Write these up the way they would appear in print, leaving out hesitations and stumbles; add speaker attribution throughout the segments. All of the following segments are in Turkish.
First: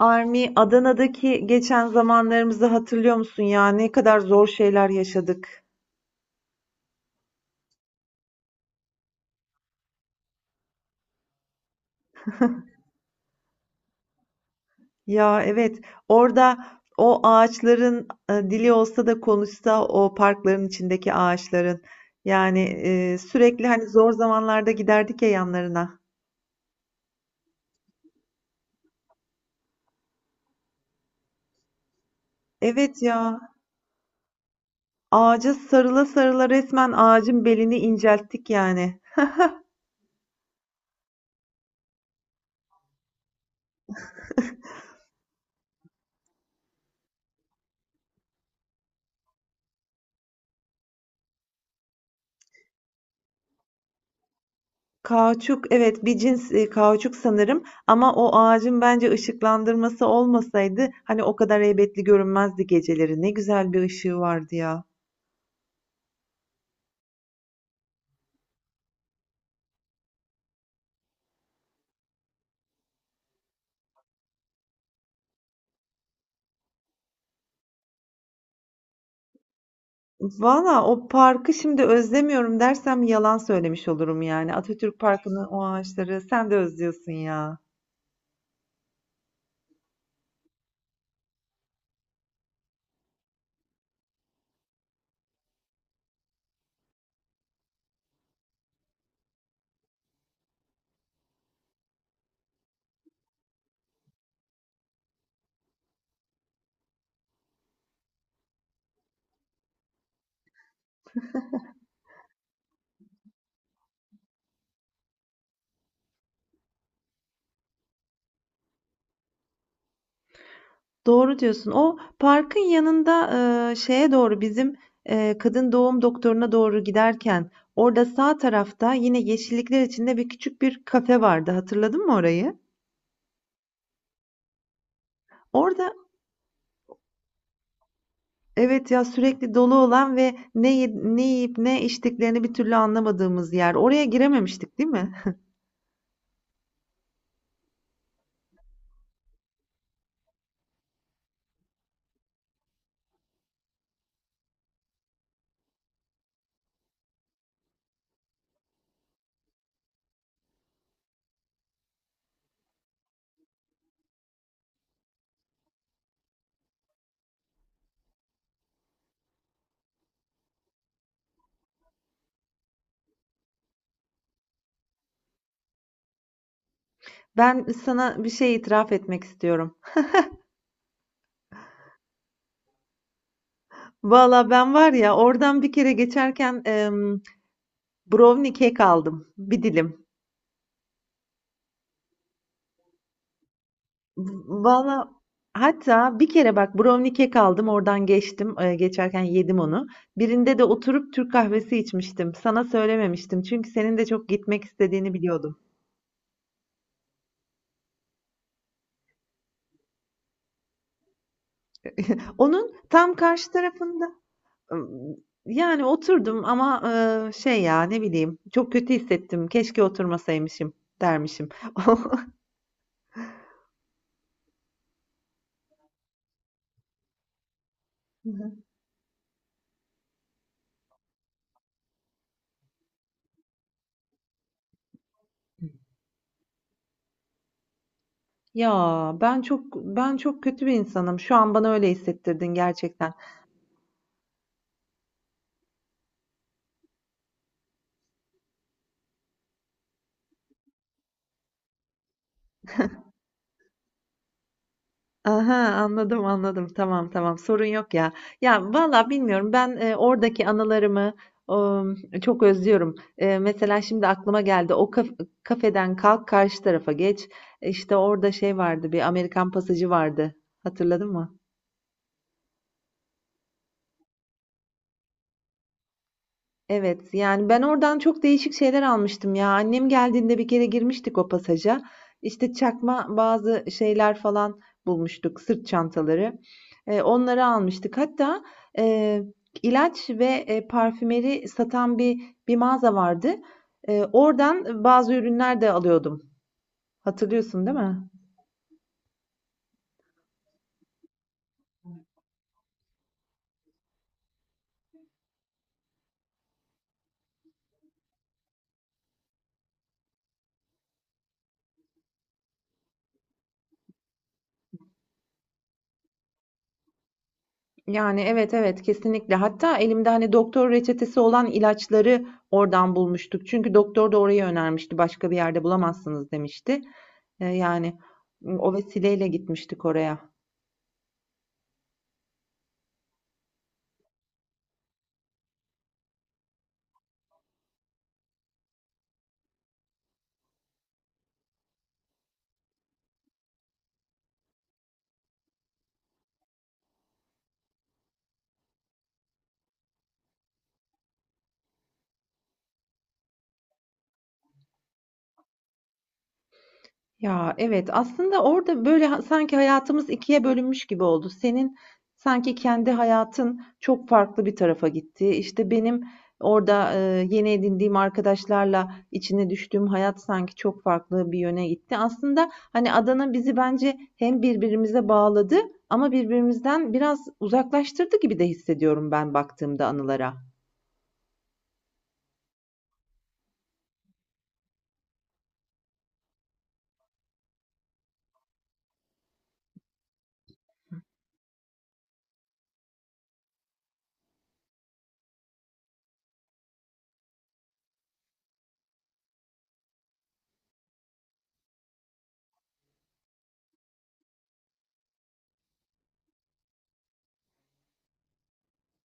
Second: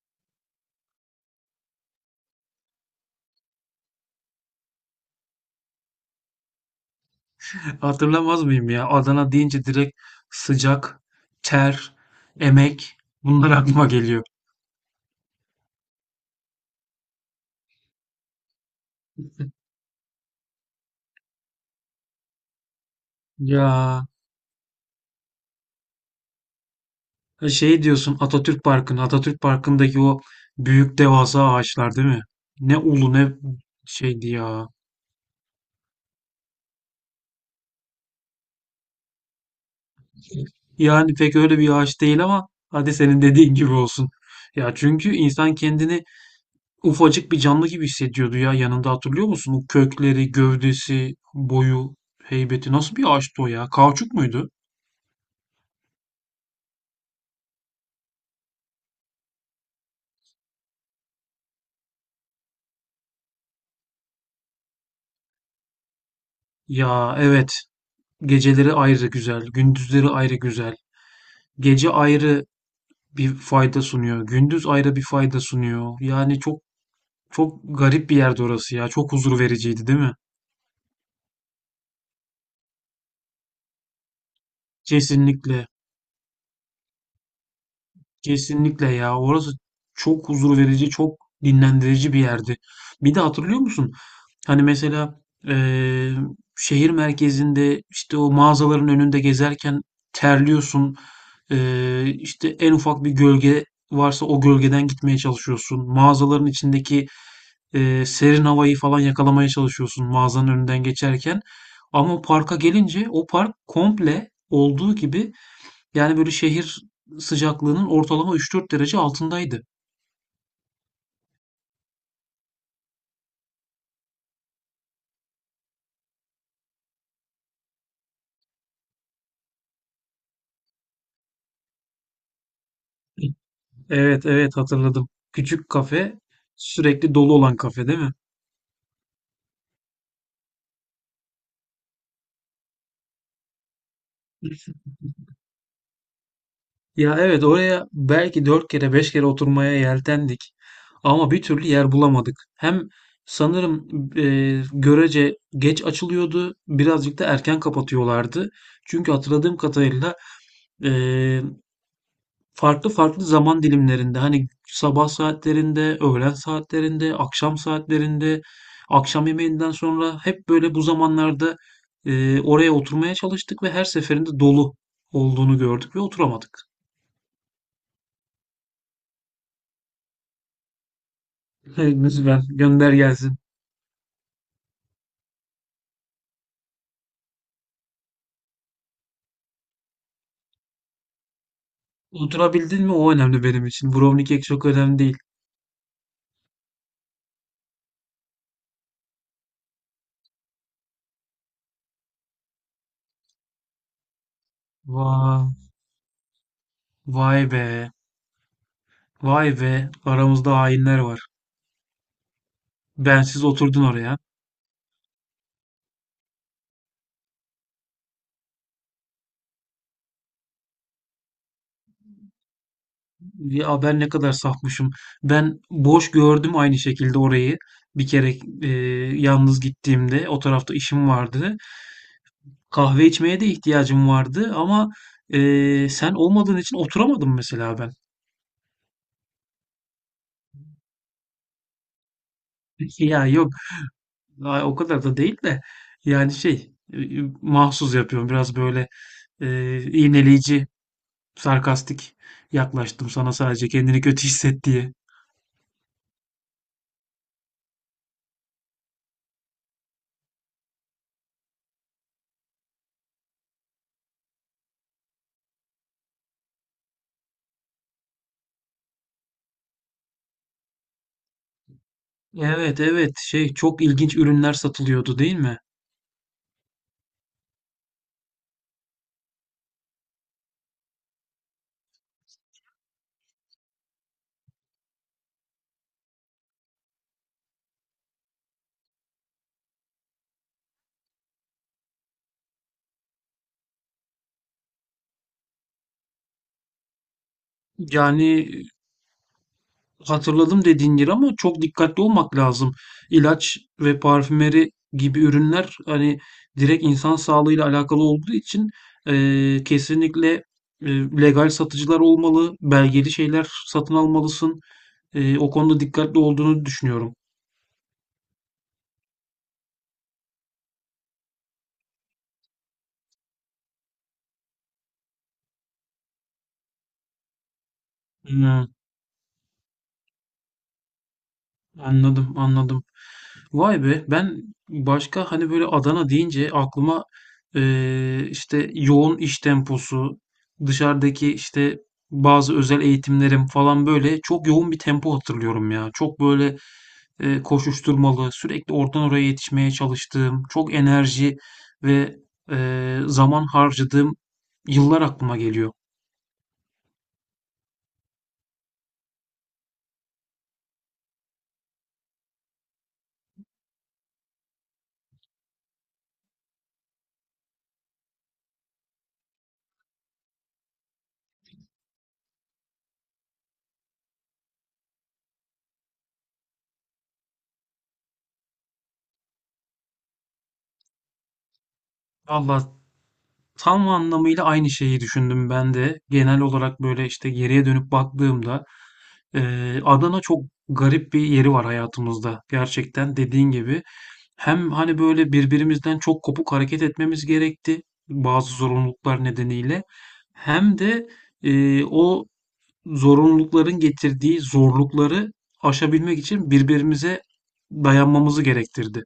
Speaker 1: Armi, Adana'daki geçen zamanlarımızı hatırlıyor musun ya? Ne kadar zor şeyler yaşadık.
Speaker 2: Hatırlamaz mıyım ya? Adana deyince direkt sıcak, ter, emek bunlar aklıma geliyor.
Speaker 1: Ya evet, orada o ağaçların dili olsa da konuşsa o parkların içindeki ağaçların. Yani sürekli hani
Speaker 2: Ya
Speaker 1: zor zamanlarda giderdik ya yanlarına.
Speaker 2: şey diyorsun Atatürk Parkı'nı, Atatürk Parkı'ndaki o büyük devasa ağaçlar değil mi? Ne
Speaker 1: Evet
Speaker 2: ulu ne
Speaker 1: ya,
Speaker 2: şeydi ya.
Speaker 1: ağaca sarıla sarıla resmen ağacın belini incelttik yani.
Speaker 2: Yani pek öyle bir ağaç değil ama hadi senin dediğin gibi olsun. Ya çünkü insan kendini ufacık bir canlı gibi hissediyordu ya yanında hatırlıyor musun? O kökleri, gövdesi, boyu, heybeti nasıl bir ağaçtı o ya? Kauçuk muydu?
Speaker 1: Kauçuk, evet bir cins kauçuk sanırım ama o ağacın bence ışıklandırması olmasaydı hani o kadar heybetli görünmezdi geceleri. Ne güzel bir ışığı vardı ya.
Speaker 2: Ya, evet. Geceleri ayrı güzel, gündüzleri ayrı güzel. Gece ayrı bir fayda sunuyor, gündüz ayrı bir fayda sunuyor. Yani çok çok garip bir yerdi orası ya. Çok huzur vericiydi, değil mi?
Speaker 1: Valla o parkı şimdi özlemiyorum dersem yalan söylemiş olurum yani. Atatürk Parkı'nın o
Speaker 2: Kesinlikle.
Speaker 1: ağaçları sen de özlüyorsun ya.
Speaker 2: Kesinlikle ya. Orası çok huzur verici, çok dinlendirici bir yerdi. Bir de hatırlıyor musun? Hani, mesela, eee, şehir merkezinde, işte, o mağazaların önünde gezerken terliyorsun. İşte, en ufak bir gölge varsa o gölgeden gitmeye çalışıyorsun. Mağazaların içindeki, serin havayı falan yakalamaya çalışıyorsun mağazanın önünden geçerken. Ama parka gelince o park komple olduğu gibi, yani, böyle, şehir sıcaklığının ortalama 3-4 derece altındaydı.
Speaker 1: Doğru diyorsun. O parkın yanında, şeye doğru bizim, kadın doğum doktoruna doğru giderken orada sağ tarafta yine yeşillikler içinde bir küçük bir kafe vardı. Hatırladın mı orayı?
Speaker 2: Evet, evet, hatırladım. Küçük
Speaker 1: Orada
Speaker 2: kafe, sürekli dolu olan kafe, değil mi?
Speaker 1: evet ya sürekli dolu olan ve ne yiyip ne içtiklerini bir türlü anlamadığımız yer. Oraya girememiştik, değil mi?
Speaker 2: Ya, evet, oraya belki dört kere beş kere oturmaya yeltendik ama bir türlü yer bulamadık. Hem sanırım görece geç açılıyordu, birazcık da erken kapatıyorlardı. Çünkü hatırladığım kadarıyla e, farklı farklı zaman dilimlerinde hani sabah saatlerinde, öğlen saatlerinde, akşam saatlerinde, akşam yemeğinden sonra hep böyle bu zamanlarda oraya oturmaya çalıştık ve her seferinde dolu olduğunu gördük ve oturamadık.
Speaker 1: Ben sana bir şey itiraf etmek istiyorum.
Speaker 2: Hey, lütfen gönder gelsin.
Speaker 1: Valla ben var ya oradan bir kere geçerken brownie kek aldım. Bir dilim.
Speaker 2: Oturabildin mi? O önemli benim için. Brownie kek çok önemli
Speaker 1: Valla
Speaker 2: değil.
Speaker 1: hatta bir kere bak brownie kek aldım oradan geçtim. Geçerken yedim onu. Birinde de oturup Türk kahvesi içmiştim. Sana söylememiştim. Çünkü senin de çok gitmek istediğini
Speaker 2: Vay,
Speaker 1: biliyordum.
Speaker 2: vay be. Vay be. Aramızda hainler var.
Speaker 1: Onun tam
Speaker 2: Bensiz
Speaker 1: karşı
Speaker 2: oturdun
Speaker 1: tarafında
Speaker 2: oraya.
Speaker 1: Imm, yani oturdum ama, şey ya, ne bileyim, çok kötü hissettim. Keşke oturmasaymışım dermişim.
Speaker 2: Ya ben ne kadar safmışım. Ben boş gördüm aynı şekilde orayı. Bir
Speaker 1: Hı
Speaker 2: kere
Speaker 1: hı.
Speaker 2: e, yalnız gittiğimde o tarafta işim vardı. Kahve içmeye de ihtiyacım vardı ama sen olmadığın için oturamadım mesela ben.
Speaker 1: Ya, ben çok kötü bir insanım. Şu an bana öyle hissettirdin gerçekten.
Speaker 2: Ya yok, ay, o kadar da değil de yani şey, mahsus yapıyorum biraz böyle iğneleyici, sarkastik yaklaştım sana sadece kendini kötü hisset diye.
Speaker 1: Aha, anladım anladım. Tamam tamam. Sorun yok ya. Ya valla bilmiyorum. Ben oradaki anılarımı ım, çok özlüyorum. E, mesela şimdi aklıma geldi. Kafeden kalk karşı tarafa geç. İşte orada şey vardı. Bir Amerikan pasajı vardı. Hatırladın mı?
Speaker 2: Evet, evet, şey, çok ilginç ürünler satılıyordu değil mi?
Speaker 1: Evet, yani ben oradan çok değişik şeyler almıştım ya. Annem geldiğinde bir kere girmiştik o pasaja. İşte çakma bazı şeyler falan bulmuştuk, sırt çantaları. E, onları almıştık. Hatta e, ilaç ve parfümeri satan bir mağaza vardı. E, oradan bazı ürünler de alıyordum. Hatırlıyorsun, değil mi?
Speaker 2: Yani, hatırladım dediğin yeri ama çok dikkatli olmak lazım. İlaç ve parfümeri gibi ürünler hani direkt insan sağlığıyla alakalı olduğu için kesinlikle eee, legal satıcılar olmalı, belgeli şeyler satın almalısın. O konuda dikkatli olduğunu düşünüyorum.
Speaker 1: Yani, evet, evet, kesinlikle. Hatta elimde, hani, doktor reçetesi olan ilaçları oradan bulmuştuk. Çünkü doktor da orayı önermişti. "Başka bir yerde bulamazsınız." demişti. Yani,
Speaker 2: Hmm.
Speaker 1: o vesileyle gitmiştik oraya.
Speaker 2: Anladım, anladım. Vay be, ben başka hani böyle Adana deyince aklıma işte yoğun iş temposu, dışarıdaki işte bazı özel eğitimlerim falan böyle çok yoğun bir tempo hatırlıyorum ya. Çok böyle koşuşturmalı, sürekli oradan oraya yetişmeye çalıştığım, çok enerji ve zaman harcadığım yıllar aklıma geliyor.
Speaker 1: Ya evet aslında orada böyle sanki hayatımız ikiye bölünmüş gibi oldu. Senin sanki kendi hayatın çok farklı bir tarafa gitti. İşte benim orada yeni edindiğim arkadaşlarla içine düştüğüm hayat sanki çok farklı bir yöne gitti. Aslında hani Adana bizi bence hem birbirimize bağladı ama birbirimizden biraz uzaklaştırdı gibi de hissediyorum ben baktığımda anılara.
Speaker 2: Allah! Tam anlamıyla aynı şeyi düşündüm ben de. Genel olarak böyle işte geriye dönüp baktığımda Adana çok garip bir yeri var hayatımızda. Gerçekten dediğin gibi hem hani böyle birbirimizden çok kopuk hareket etmemiz gerekti, bazı zorunluluklar nedeniyle. Hem de o zorunlulukların getirdiği zorlukları aşabilmek için birbirimize dayanmamızı gerektirdi.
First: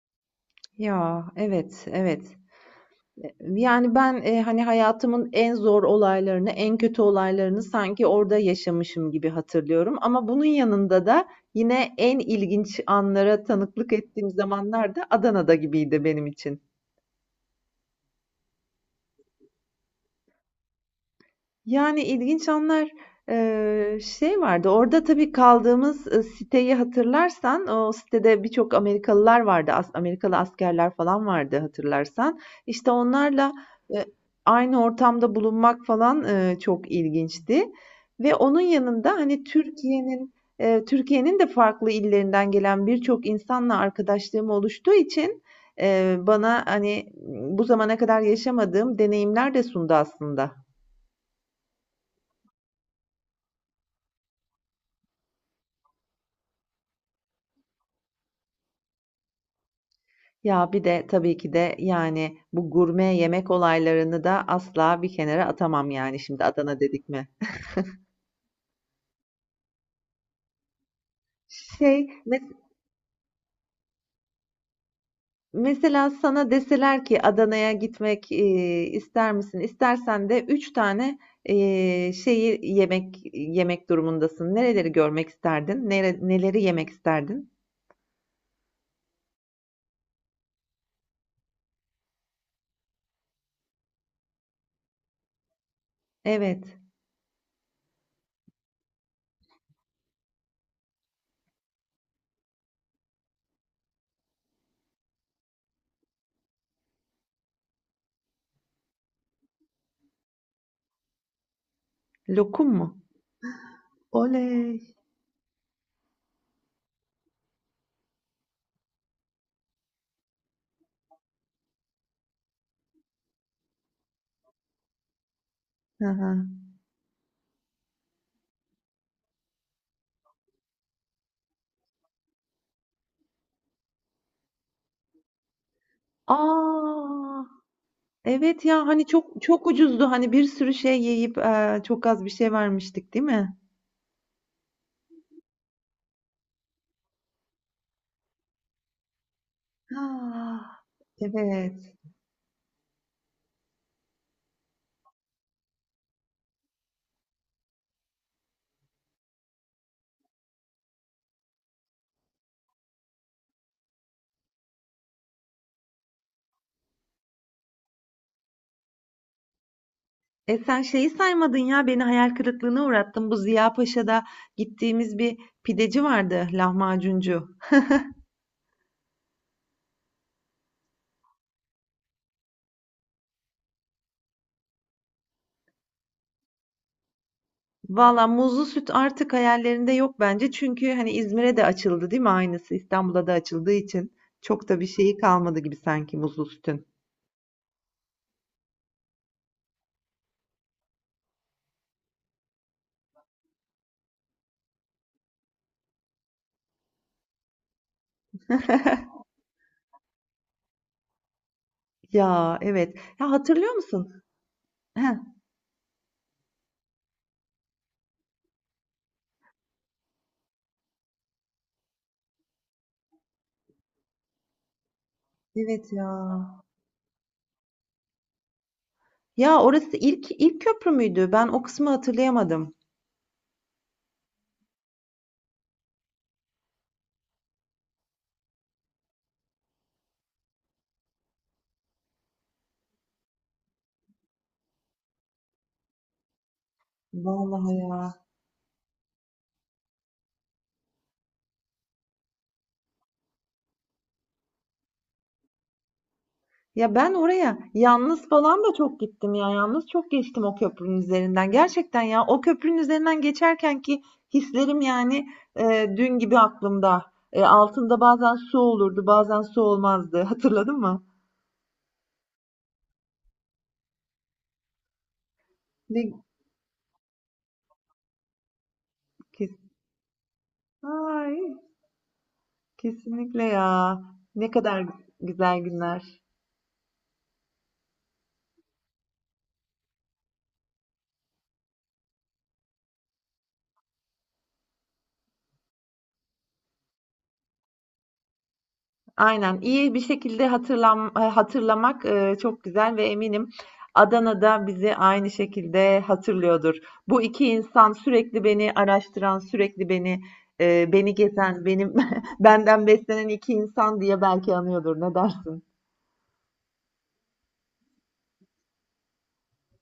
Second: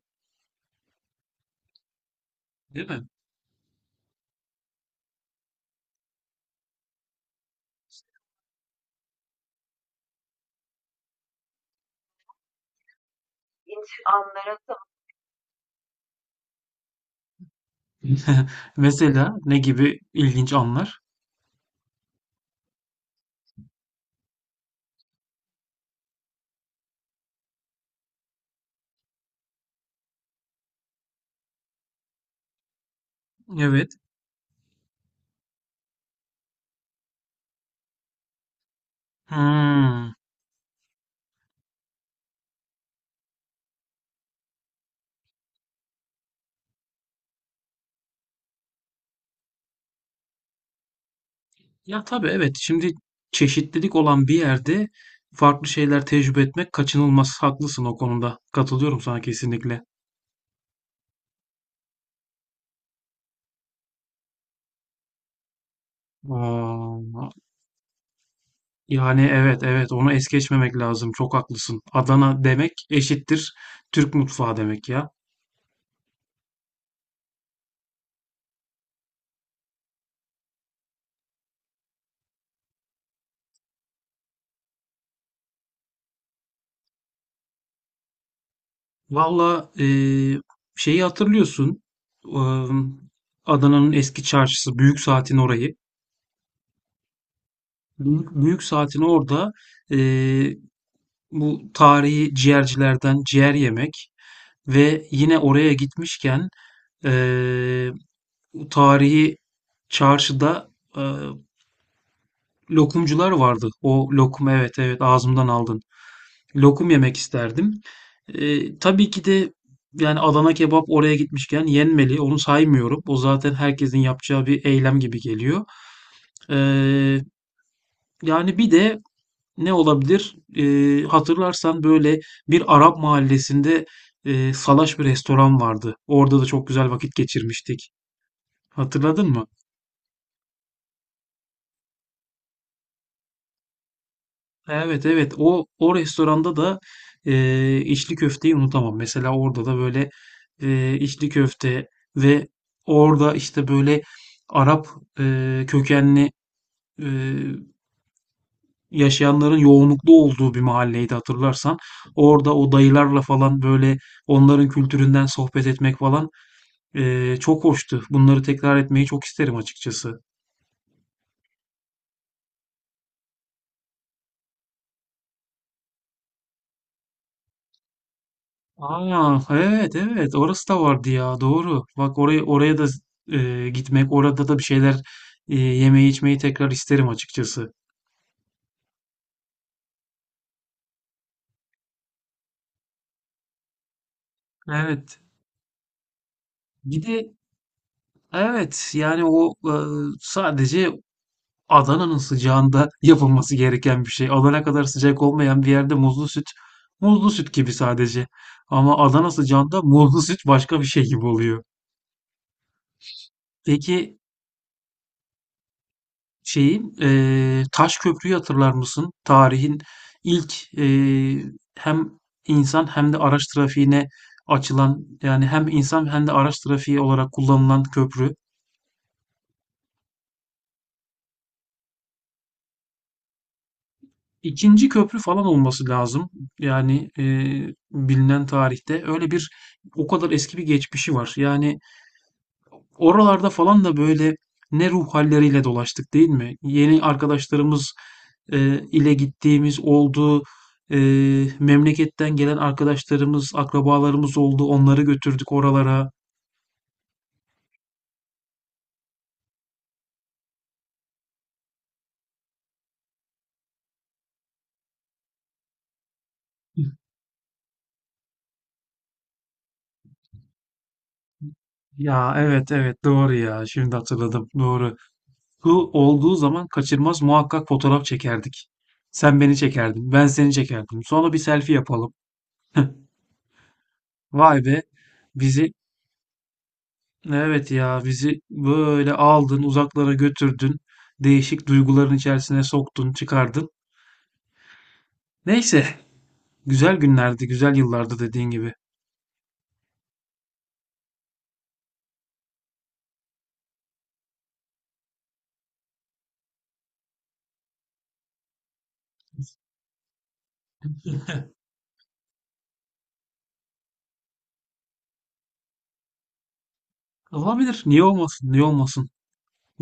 Speaker 1: Ya evet, evet.
Speaker 2: Değil mi?
Speaker 1: Yani ben, hani, hayatımın en zor olaylarını, en kötü olaylarını sanki orada yaşamışım gibi hatırlıyorum ama bunun yanında da yine en ilginç anlara tanıklık ettiğim zamanlar da Adana'da gibiydi benim için.
Speaker 2: Mesela ne gibi ilginç anlar?
Speaker 1: Yani, ilginç anlar. Şey vardı, orada tabii kaldığımız, siteyi hatırlarsan, o sitede birçok Amerikalılar vardı. Amerikalı askerler falan vardı hatırlarsan. İşte, onlarla,
Speaker 2: Evet.
Speaker 1: eee, aynı ortamda bulunmak falan, çok ilginçti ve onun yanında, hani,
Speaker 2: Hmm.
Speaker 1: Türkiye'nin de farklı illerinden gelen birçok insanla arkadaşlığım oluştuğu için, bana, hani, bu zamana kadar yaşamadığım deneyimler de sundu aslında.
Speaker 2: Ya, tabii, evet, şimdi çeşitlilik olan bir yerde farklı şeyler tecrübe etmek kaçınılmaz. Haklısın o konuda. Katılıyorum sana kesinlikle.
Speaker 1: Ya, bir de tabii ki de, yani, bu gurme yemek olaylarını da asla bir kenara atamam, yani, şimdi Adana dedik mi.
Speaker 2: Aa, yani, evet, evet, onu es geçmemek lazım. Çok haklısın.
Speaker 1: Şey, mes
Speaker 2: Adana demek eşittir Türk mutfağı demek ya.
Speaker 1: Mesela sana deseler ki Adana'ya gitmek, ister misin? İstersen de 3 tane, şeyi yemek durumundasın. Nereleri görmek isterdin? Neleri yemek isterdin?
Speaker 2: Valla, şeyi hatırlıyorsun. Am, Adana'nın eski çarşısı Büyük Saat'in orayı.
Speaker 1: Evet.
Speaker 2: Büyük Saat'in orada eee, bu tarihi ciğercilerden ciğer yemek. Ve yine oraya gitmişken eee, tarihi çarşıda eee,
Speaker 1: Lokum mu?
Speaker 2: lokumcular vardı. O lokum, evet,
Speaker 1: Oley!
Speaker 2: evet, ağzımdan aldın. Lokum yemek isterdim. Tabii ki de, yani Adana kebap oraya gitmişken yenmeli. Onu saymıyorum. O zaten herkesin yapacağı bir eylem gibi geliyor.
Speaker 1: Hı hı.
Speaker 2: Eee, yani bir de ne olabilir? Hatırlarsan böyle bir Arap mahallesinde salaş bir restoran vardı.
Speaker 1: A!
Speaker 2: Orada da çok güzel vakit geçirmiştik.
Speaker 1: Evet ya hani
Speaker 2: Hatırladın
Speaker 1: çok
Speaker 2: mı?
Speaker 1: çok ucuzdu hani bir sürü şey yiyip çok az bir şey vermiştik değil mi?
Speaker 2: Evet, evet, o restoranda da içli köfteyi unutamam. Mesela orada da böyle
Speaker 1: Ah,
Speaker 2: içli köfte
Speaker 1: evet.
Speaker 2: ve orada işte böyle Arap kökenli e, yaşayanların yoğunluklu olduğu bir mahalleydi hatırlarsan. Orada o dayılarla falan böyle onların kültüründen sohbet etmek falan çok hoştu. Bunları tekrar etmeyi çok isterim açıkçası.
Speaker 1: E sen şeyi saymadın ya beni hayal kırıklığına uğrattın. Bu Ziya Paşa'da gittiğimiz bir pideci vardı, lahmacuncu.
Speaker 2: Aa, evet, evet, orası da vardı ya, doğru. Bak, oraya da gitmek, orada da bir şeyler yemeği içmeyi tekrar isterim açıkçası.
Speaker 1: Valla muzlu süt artık hayallerinde yok bence. Çünkü hani İzmir'e de açıldı değil mi aynısı? İstanbul'a da açıldığı için çok da bir şeyi
Speaker 2: Evet.
Speaker 1: kalmadı gibi sanki muzlu sütün.
Speaker 2: Bir de, evet, yani o, sadece Adana'nın sıcağında yapılması gereken bir şey. Adana kadar sıcak olmayan bir yerde muzlu süt muzlu süt gibi sadece. Ama Adana sıcağında muzlu süt başka bir şey gibi oluyor.
Speaker 1: Ya evet. Ya hatırlıyor
Speaker 2: Peki,
Speaker 1: musun? Heh,
Speaker 2: şeyi, Taş Köprü'yü hatırlar mısın? Tarihin ilk, hem insan hem de araç trafiğine açılan, yani hem
Speaker 1: evet
Speaker 2: insan hem
Speaker 1: ya.
Speaker 2: de araç trafiği olarak kullanılan köprü.
Speaker 1: Ya orası ilk köprü müydü? Ben o kısmı hatırlayamadım.
Speaker 2: 2. köprü falan olması lazım. Yani, bilinen tarihte. Öyle bir o kadar eski bir geçmişi var. Yani, oralarda falan da böyle ne ruh halleriyle dolaştık değil mi? Yeni
Speaker 1: Vallahi
Speaker 2: arkadaşlarımız
Speaker 1: ya.
Speaker 2: ile gittiğimiz oldu. E, memleketten gelen arkadaşlarımız, akrabalarımız oldu. Onları götürdük oralara.
Speaker 1: Ya ben oraya yalnız falan da çok gittim ya. Yalnız çok geçtim o köprünün üzerinden. Gerçekten ya o köprünün üzerinden geçerken ki hislerim yani dün gibi aklımda. E, altında bazen su olurdu, bazen su olmazdı. Hatırladın mı?
Speaker 2: Ya, evet, evet, doğru ya. Şimdi hatırladım. Doğru. Bu
Speaker 1: Ne
Speaker 2: olduğu zaman kaçırmaz muhakkak fotoğraf çekerdik. Sen beni
Speaker 1: kes-
Speaker 2: çekerdin, ben seni çekerdim. Sonra
Speaker 1: Ay,
Speaker 2: bir selfie yapalım.
Speaker 1: kesinlikle ya. Ne
Speaker 2: Vay be.
Speaker 1: kadar güzel
Speaker 2: Bizi
Speaker 1: günler.
Speaker 2: Evet ya bizi böyle aldın uzaklara götürdün. Değişik duyguların içerisine soktun çıkardın. Neyse, güzel günlerdi, güzel yıllardı dediğin gibi.
Speaker 1: Aynen. İyi bir şekilde hatırlamak, çok güzel ve eminim Adana da bizi aynı şekilde hatırlıyordur. Bu 2 insan sürekli beni araştıran, sürekli beni beni gezen, benim benden beslenen 2 insan diye belki anıyordur. Ne dersin?
Speaker 2: Olabilir, niye olmasın, niye olmasın.